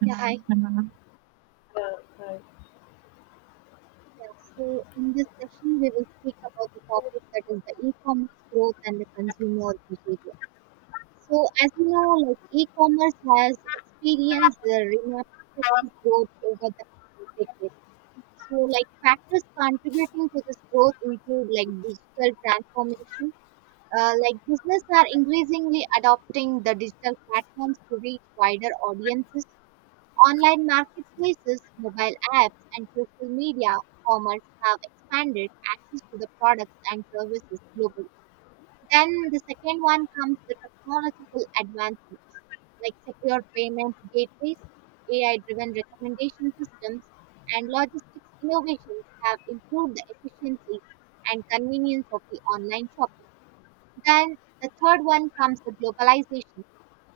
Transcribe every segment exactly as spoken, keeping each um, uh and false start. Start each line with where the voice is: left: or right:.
right: Yeah, hi. Yeah,
left: Yeah, right.
right: so in this session, we will speak about the topic that is the e-commerce growth and the consumer behavior. So, as you know, like e-commerce has experienced a remarkable growth over the decade. So, like factors contributing to this growth include like digital transformation. Uh, like business are increasingly adopting the digital platforms to reach wider audiences. Online marketplaces, mobile apps, and social media commerce have expanded access to the products and services globally. Then the second one comes the technological advancements like secure payment gateways, A I driven recommendation systems, and logistics innovations have improved the efficiency and convenience of the online shopping. Then the third one comes the globalization.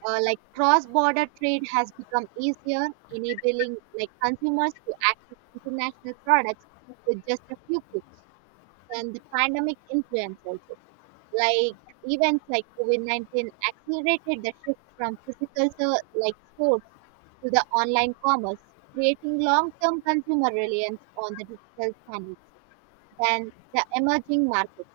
right: uh, Like cross-border trade has become easier, enabling like consumers to access international products with just a few clicks. And the pandemic influence also, like events like COVID nineteen accelerated the shift from physical so, like stores to the online commerce, creating long-term consumer reliance on the digital channels. Then the emerging market.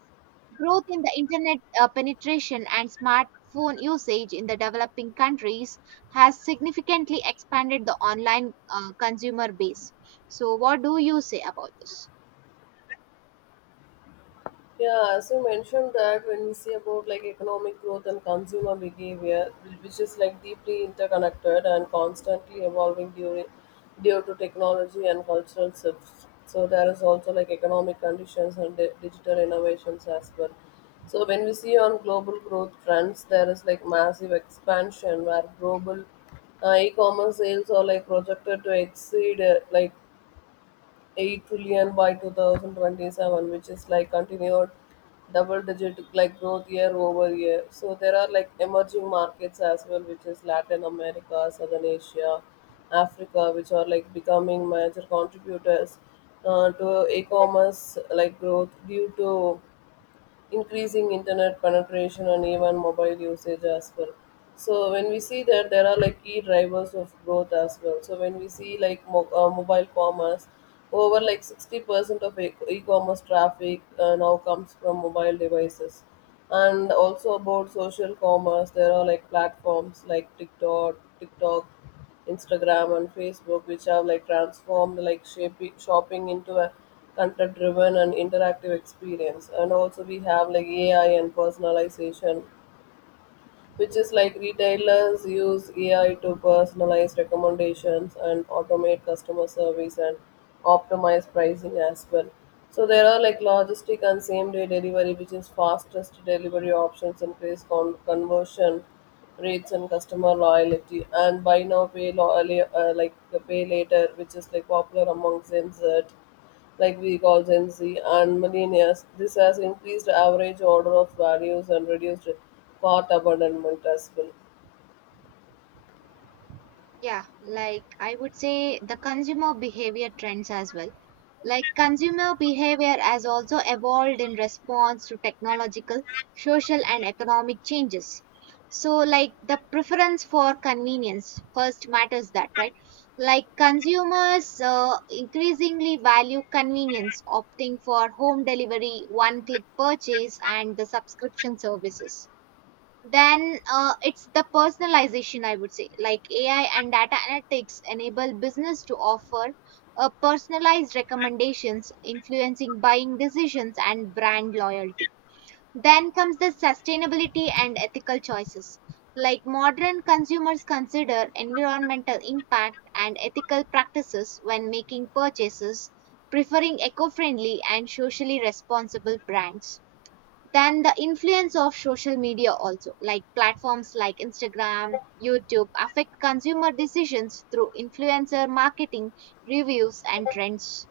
right: Growth in the internet uh, penetration and smartphone usage in the developing countries has significantly expanded the online uh, consumer base. So, what do you say about this?
left: Yeah, as you mentioned, that when we see about like economic growth and consumer behavior, which is like deeply interconnected and constantly evolving during due to technology and cultural shifts. So there is also like economic conditions and di- digital innovations as well. So when we see on global growth trends, there is like massive expansion where global uh, e-commerce sales are like projected to exceed uh, like eight trillion by two thousand twenty-seven, which is like continued double digit like growth year over year. So there are like emerging markets as well, which is Latin America, Southern Asia, Africa, which are like becoming major contributors uh, to e-commerce like growth due to increasing internet penetration and even mobile usage as well. So when we see that, there are like key drivers of growth as well. So when we see like mo- uh, mobile commerce, over like sixty percent of e- e-commerce traffic uh, now comes from mobile devices. And also about social commerce, there are like platforms like tiktok tiktok Instagram, and Facebook, which have like transformed like shaping, shopping into a content driven and interactive experience. And also we have like A I and personalization, which is like retailers use A I to personalize recommendations and automate customer service and optimize pricing as well. So there are like logistic and same day delivery, which is fastest delivery options increase con- conversion rates and customer loyalty, and buy now pay lo- uh, like uh, like, pay later, which is like popular among Gen Z, like we call Gen Z and millennials. This has increased average order of values and reduced cart abandonment as well.
right: Yeah, like I would say the consumer behavior trends as well. Like consumer behavior has also evolved in response to technological, social, and economic changes. So, like the preference for convenience first matters that, right? Like consumers uh, increasingly value convenience, opting for home delivery, one click purchase, and the subscription services. Then uh, it's the personalization, I would say. Like A I and data analytics enable business to offer uh, personalized recommendations influencing buying decisions and brand loyalty. Then comes the sustainability and ethical choices, like modern consumers consider environmental impact and ethical practices when making purchases, preferring eco-friendly and socially responsible brands. Then the influence of social media also, like platforms like Instagram, YouTube, affect consumer decisions through influencer marketing, reviews, and trends.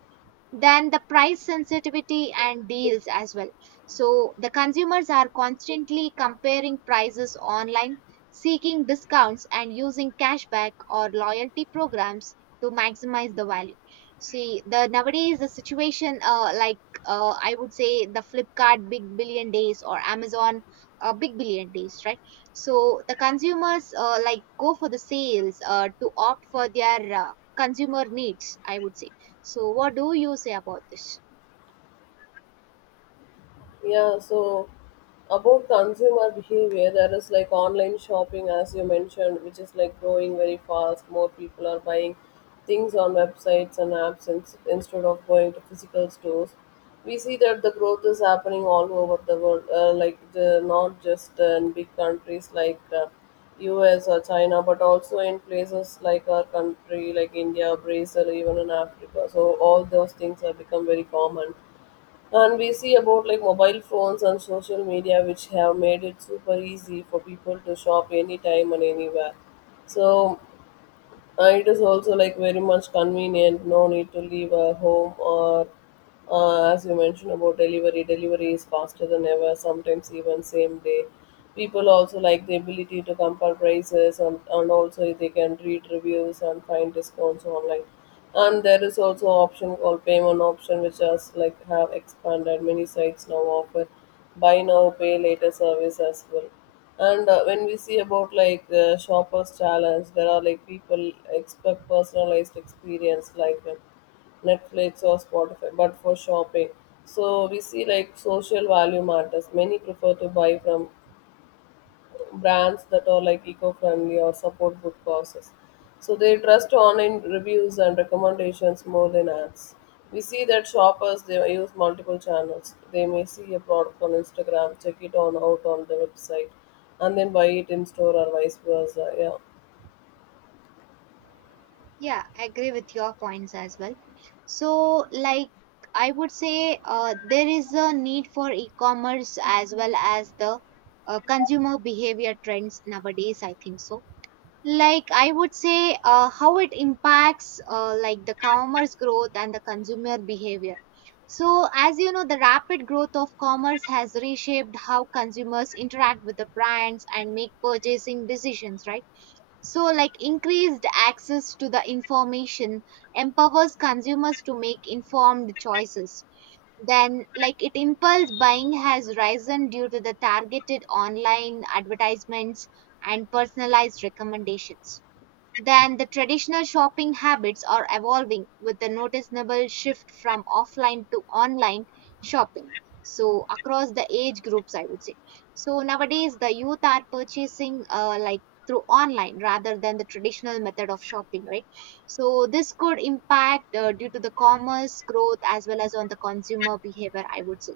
right: Then the price sensitivity and deals as well. So the consumers are constantly comparing prices online, seeking discounts and using cashback or loyalty programs to maximize the value. See the nowadays the situation, uh, like, uh, I would say the Flipkart Big Billion Days or Amazon uh, Big Billion Days, right? So the consumers, uh, like, go for the sales, uh, to opt for their uh, consumer needs, I would say. So, what do you say about this?
left: Yeah, so about consumer behavior, there is like online shopping, as you mentioned, which is like growing very fast. More people are buying things on websites and apps in, instead of going to physical stores. We see that the growth is happening all over the world, uh, like the, not just in big countries like uh, U S or China, but also in places like our country, like India, Brazil, even in Africa. So all those things have become very common, and we see about like mobile phones and social media, which have made it super easy for people to shop anytime and anywhere. So uh, it is also like very much convenient. No need to leave a home, or, uh, as you mentioned about delivery. Delivery is faster than ever, sometimes even same day. People also like the ability to compare prices, and, and also they can read reviews and find discounts online. And there is also option called payment option, which has like have expanded. Many sites now offer buy now pay later service as well. And uh, when we see about like uh, shoppers challenge, there are like people expect personalized experience, like uh, Netflix or Spotify but for shopping. So we see like social value matters. Many prefer to buy from brands that are like eco-friendly or support good causes. So they trust online reviews and recommendations more than ads. We see that shoppers, they use multiple channels. They may see a product on Instagram, check it on out on the website, and then buy it in store or vice versa. Yeah.
right: Yeah, I agree with your points as well. So, like, I would say uh, there is a need for e commerce as well as the uh, consumer behavior trends nowadays, I think so. Like, I would say uh, how it impacts uh, like the commerce growth and the consumer behavior. So, as you know, the rapid growth of commerce has reshaped how consumers interact with the brands and make purchasing decisions, right? So, like increased access to the information empowers consumers to make informed choices. Then, like it impulse buying has risen due to the targeted online advertisements and personalized recommendations. Then the traditional shopping habits are evolving with a noticeable shift from offline to online shopping. So across the age groups, I would say. So nowadays the youth are purchasing, uh, like, through online rather than the traditional method of shopping, right? So this could impact uh, due to the commerce growth as well as on the consumer behavior, I would say.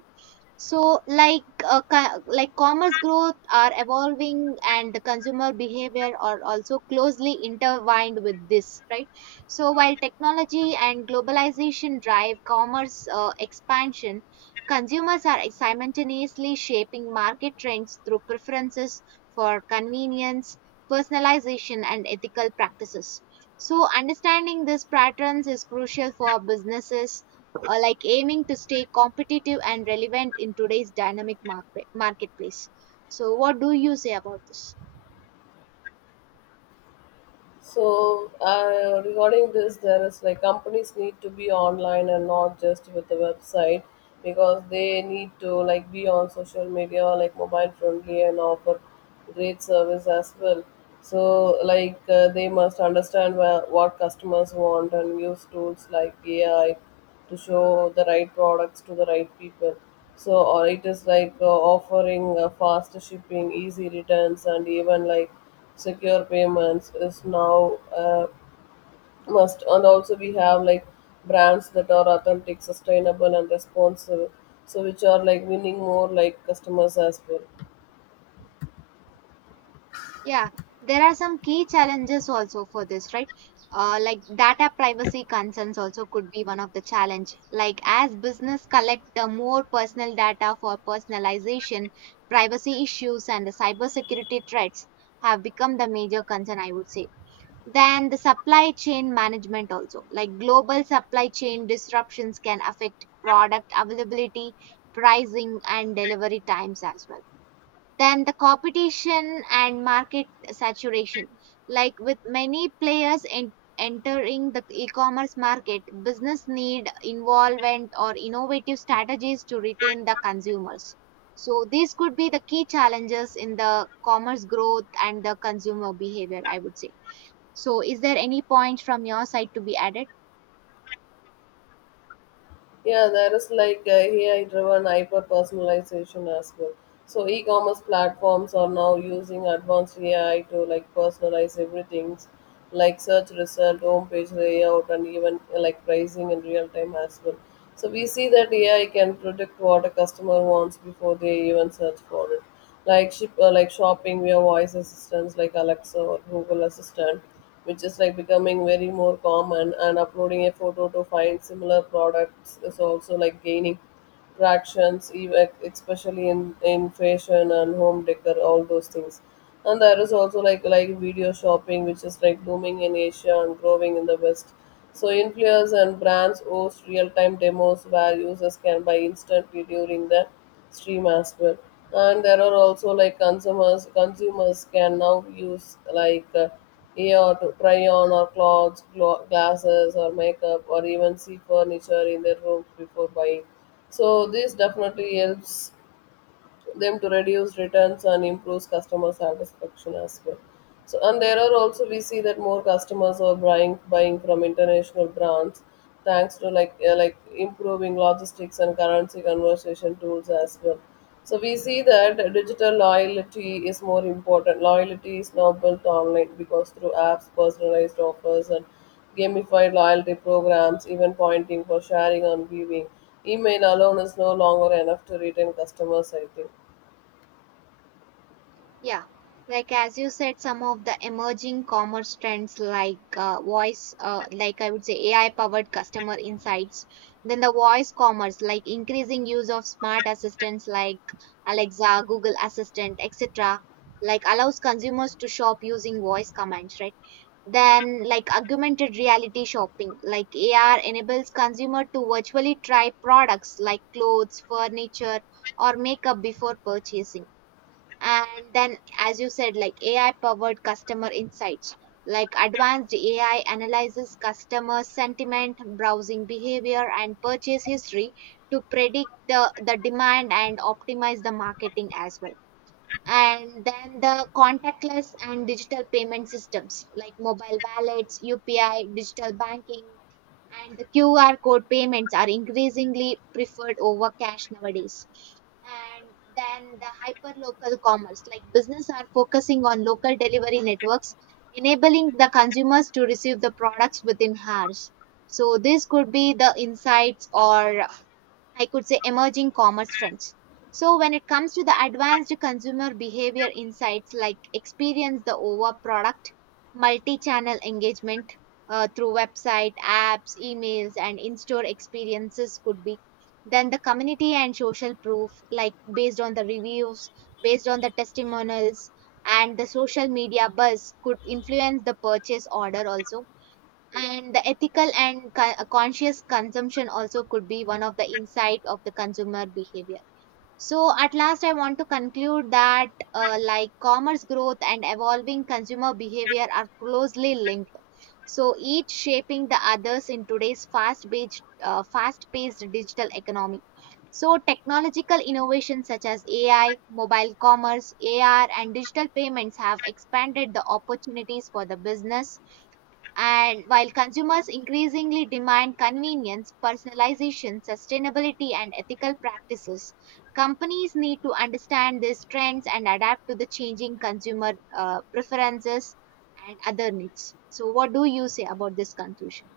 right: So, like uh, co- like commerce growth are evolving, and the consumer behavior are also closely intertwined with this, right? So, while technology and globalization drive commerce uh, expansion, consumers are simultaneously shaping market trends through preferences for convenience, personalization, and ethical practices. So, understanding these patterns is crucial for businesses uh, like aiming to stay competitive and relevant in today's dynamic market, marketplace. So, what do you say about this?
left: So uh, regarding this, there is like companies need to be online and not just with the website, because they need to like be on social media, like mobile friendly, and offer great service as well. So like uh, they must understand where, what customers want and use tools like A I to show the right products to the right people. So, or it is like uh, offering uh, fast shipping, easy returns, and even like secure payments is now uh, must. And also, we have like brands that are authentic, sustainable, and responsible. So, which are like winning more like customers as well.
right: Yeah, there are some key challenges also for this, right? Uh, like data privacy concerns also could be one of the challenge. Like as business collect the more personal data for personalization, privacy issues and the cybersecurity threats have become the major concern, I would say. Then the supply chain management also, like global supply chain disruptions can affect product availability, pricing, and delivery times as well. Then the competition and market saturation, like with many players en- entering the e-commerce market, business need involvement or innovative strategies to retain the consumers. So these could be the key challenges in the commerce growth and the consumer behavior, I would say. So, is there any point from your side to be added?
left: Yeah, there is like A I driven hyper personalization as well. So e commerce platforms are now using advanced A I to like personalize everything like search result, homepage layout, and even uh, like pricing in real time as well. So we see that A I can predict what a customer wants before they even search for it, like ship uh, like shopping via voice assistants like Alexa or Google Assistant, which is like becoming very more common. And uploading a photo to find similar products is also like gaining tractions, even especially in in fashion and home decor, all those things. And there is also like like video shopping, which is like booming in Asia and growing in the west. So influencers and brands host real-time demos where users can buy instantly during the stream as well. And there are also like consumers consumers can now use like uh, A R to try on or clothes glo- glasses or makeup or even see furniture in their rooms before buying. So this definitely helps them to reduce returns and improves customer satisfaction as well. So and there are also we see that more customers are buying buying from international brands, thanks to like uh, like improving logistics and currency conversion tools as well. So we see that digital loyalty is more important. Loyalty is now built online because through apps, personalized offers, and gamified loyalty programs, even pointing for sharing and viewing. Email alone is no longer enough to retain customers, I think.
right: Yeah, like as you said, some of the emerging commerce trends like uh, voice, uh, like I would say A I powered customer insights. Then the voice commerce, like increasing use of smart assistants like Alexa, Google Assistant, et cetera, like allows consumers to shop using voice commands, right? Then, like augmented reality shopping, like A R, enables consumer to virtually try products like clothes, furniture, or makeup before purchasing. And then, as you said, like AI powered customer insights, like advanced A I analyzes customer sentiment, browsing behavior, and purchase history to predict the, the demand and optimize the marketing as well. And then the contactless and digital payment systems like mobile wallets, U P I, digital banking, and the Q R code payments are increasingly preferred over cash nowadays. And then the hyperlocal commerce, like business are focusing on local delivery networks, enabling the consumers to receive the products within hours. So this could be the insights, or I could say emerging commerce trends. So when it comes to the advanced consumer behavior insights, like experience the over product, multi-channel engagement uh, through website, apps, emails, and in-store experiences could be. Then the community and social proof, like based on the reviews, based on the testimonials, and the social media buzz could influence the purchase order also, and the ethical and co- uh, conscious consumption also could be one of the insight of the consumer behavior. So at last I want to conclude that, uh, like, commerce growth and evolving consumer behavior are closely linked, so each shaping the others in today's fast paced uh, fast paced digital economy. So technological innovations such as A I, mobile commerce, A R, and digital payments have expanded the opportunities for the business. And while consumers increasingly demand convenience, personalization, sustainability, and ethical practices, companies need to understand these trends and adapt to the changing consumer uh, preferences and other needs. So, what do you say about this conclusion?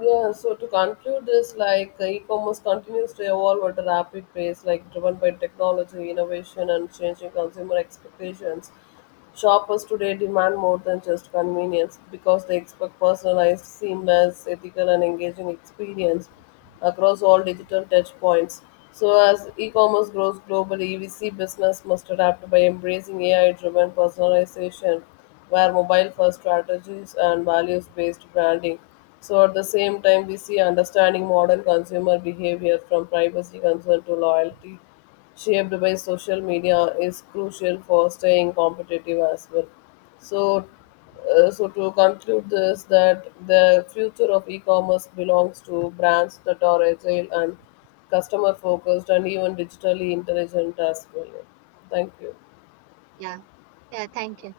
left: Yeah, so to conclude this, like uh, e-commerce continues to evolve at a rapid pace, like driven by technology, innovation, and changing consumer expectations. Shoppers today demand more than just convenience because they expect personalized, seamless, ethical, and engaging experience across all digital touchpoints. So, as e-commerce grows globally, we see business must adapt by embracing A I-driven personalization, where mobile-first strategies and values-based branding. So at the same time, we see understanding modern consumer behavior, from privacy concern to loyalty shaped by social media, is crucial for staying competitive as well. So, uh, so to conclude this, that the future of e-commerce belongs to brands that are agile and customer focused and even digitally intelligent as well. Thank you.
right: Yeah, yeah, thank you.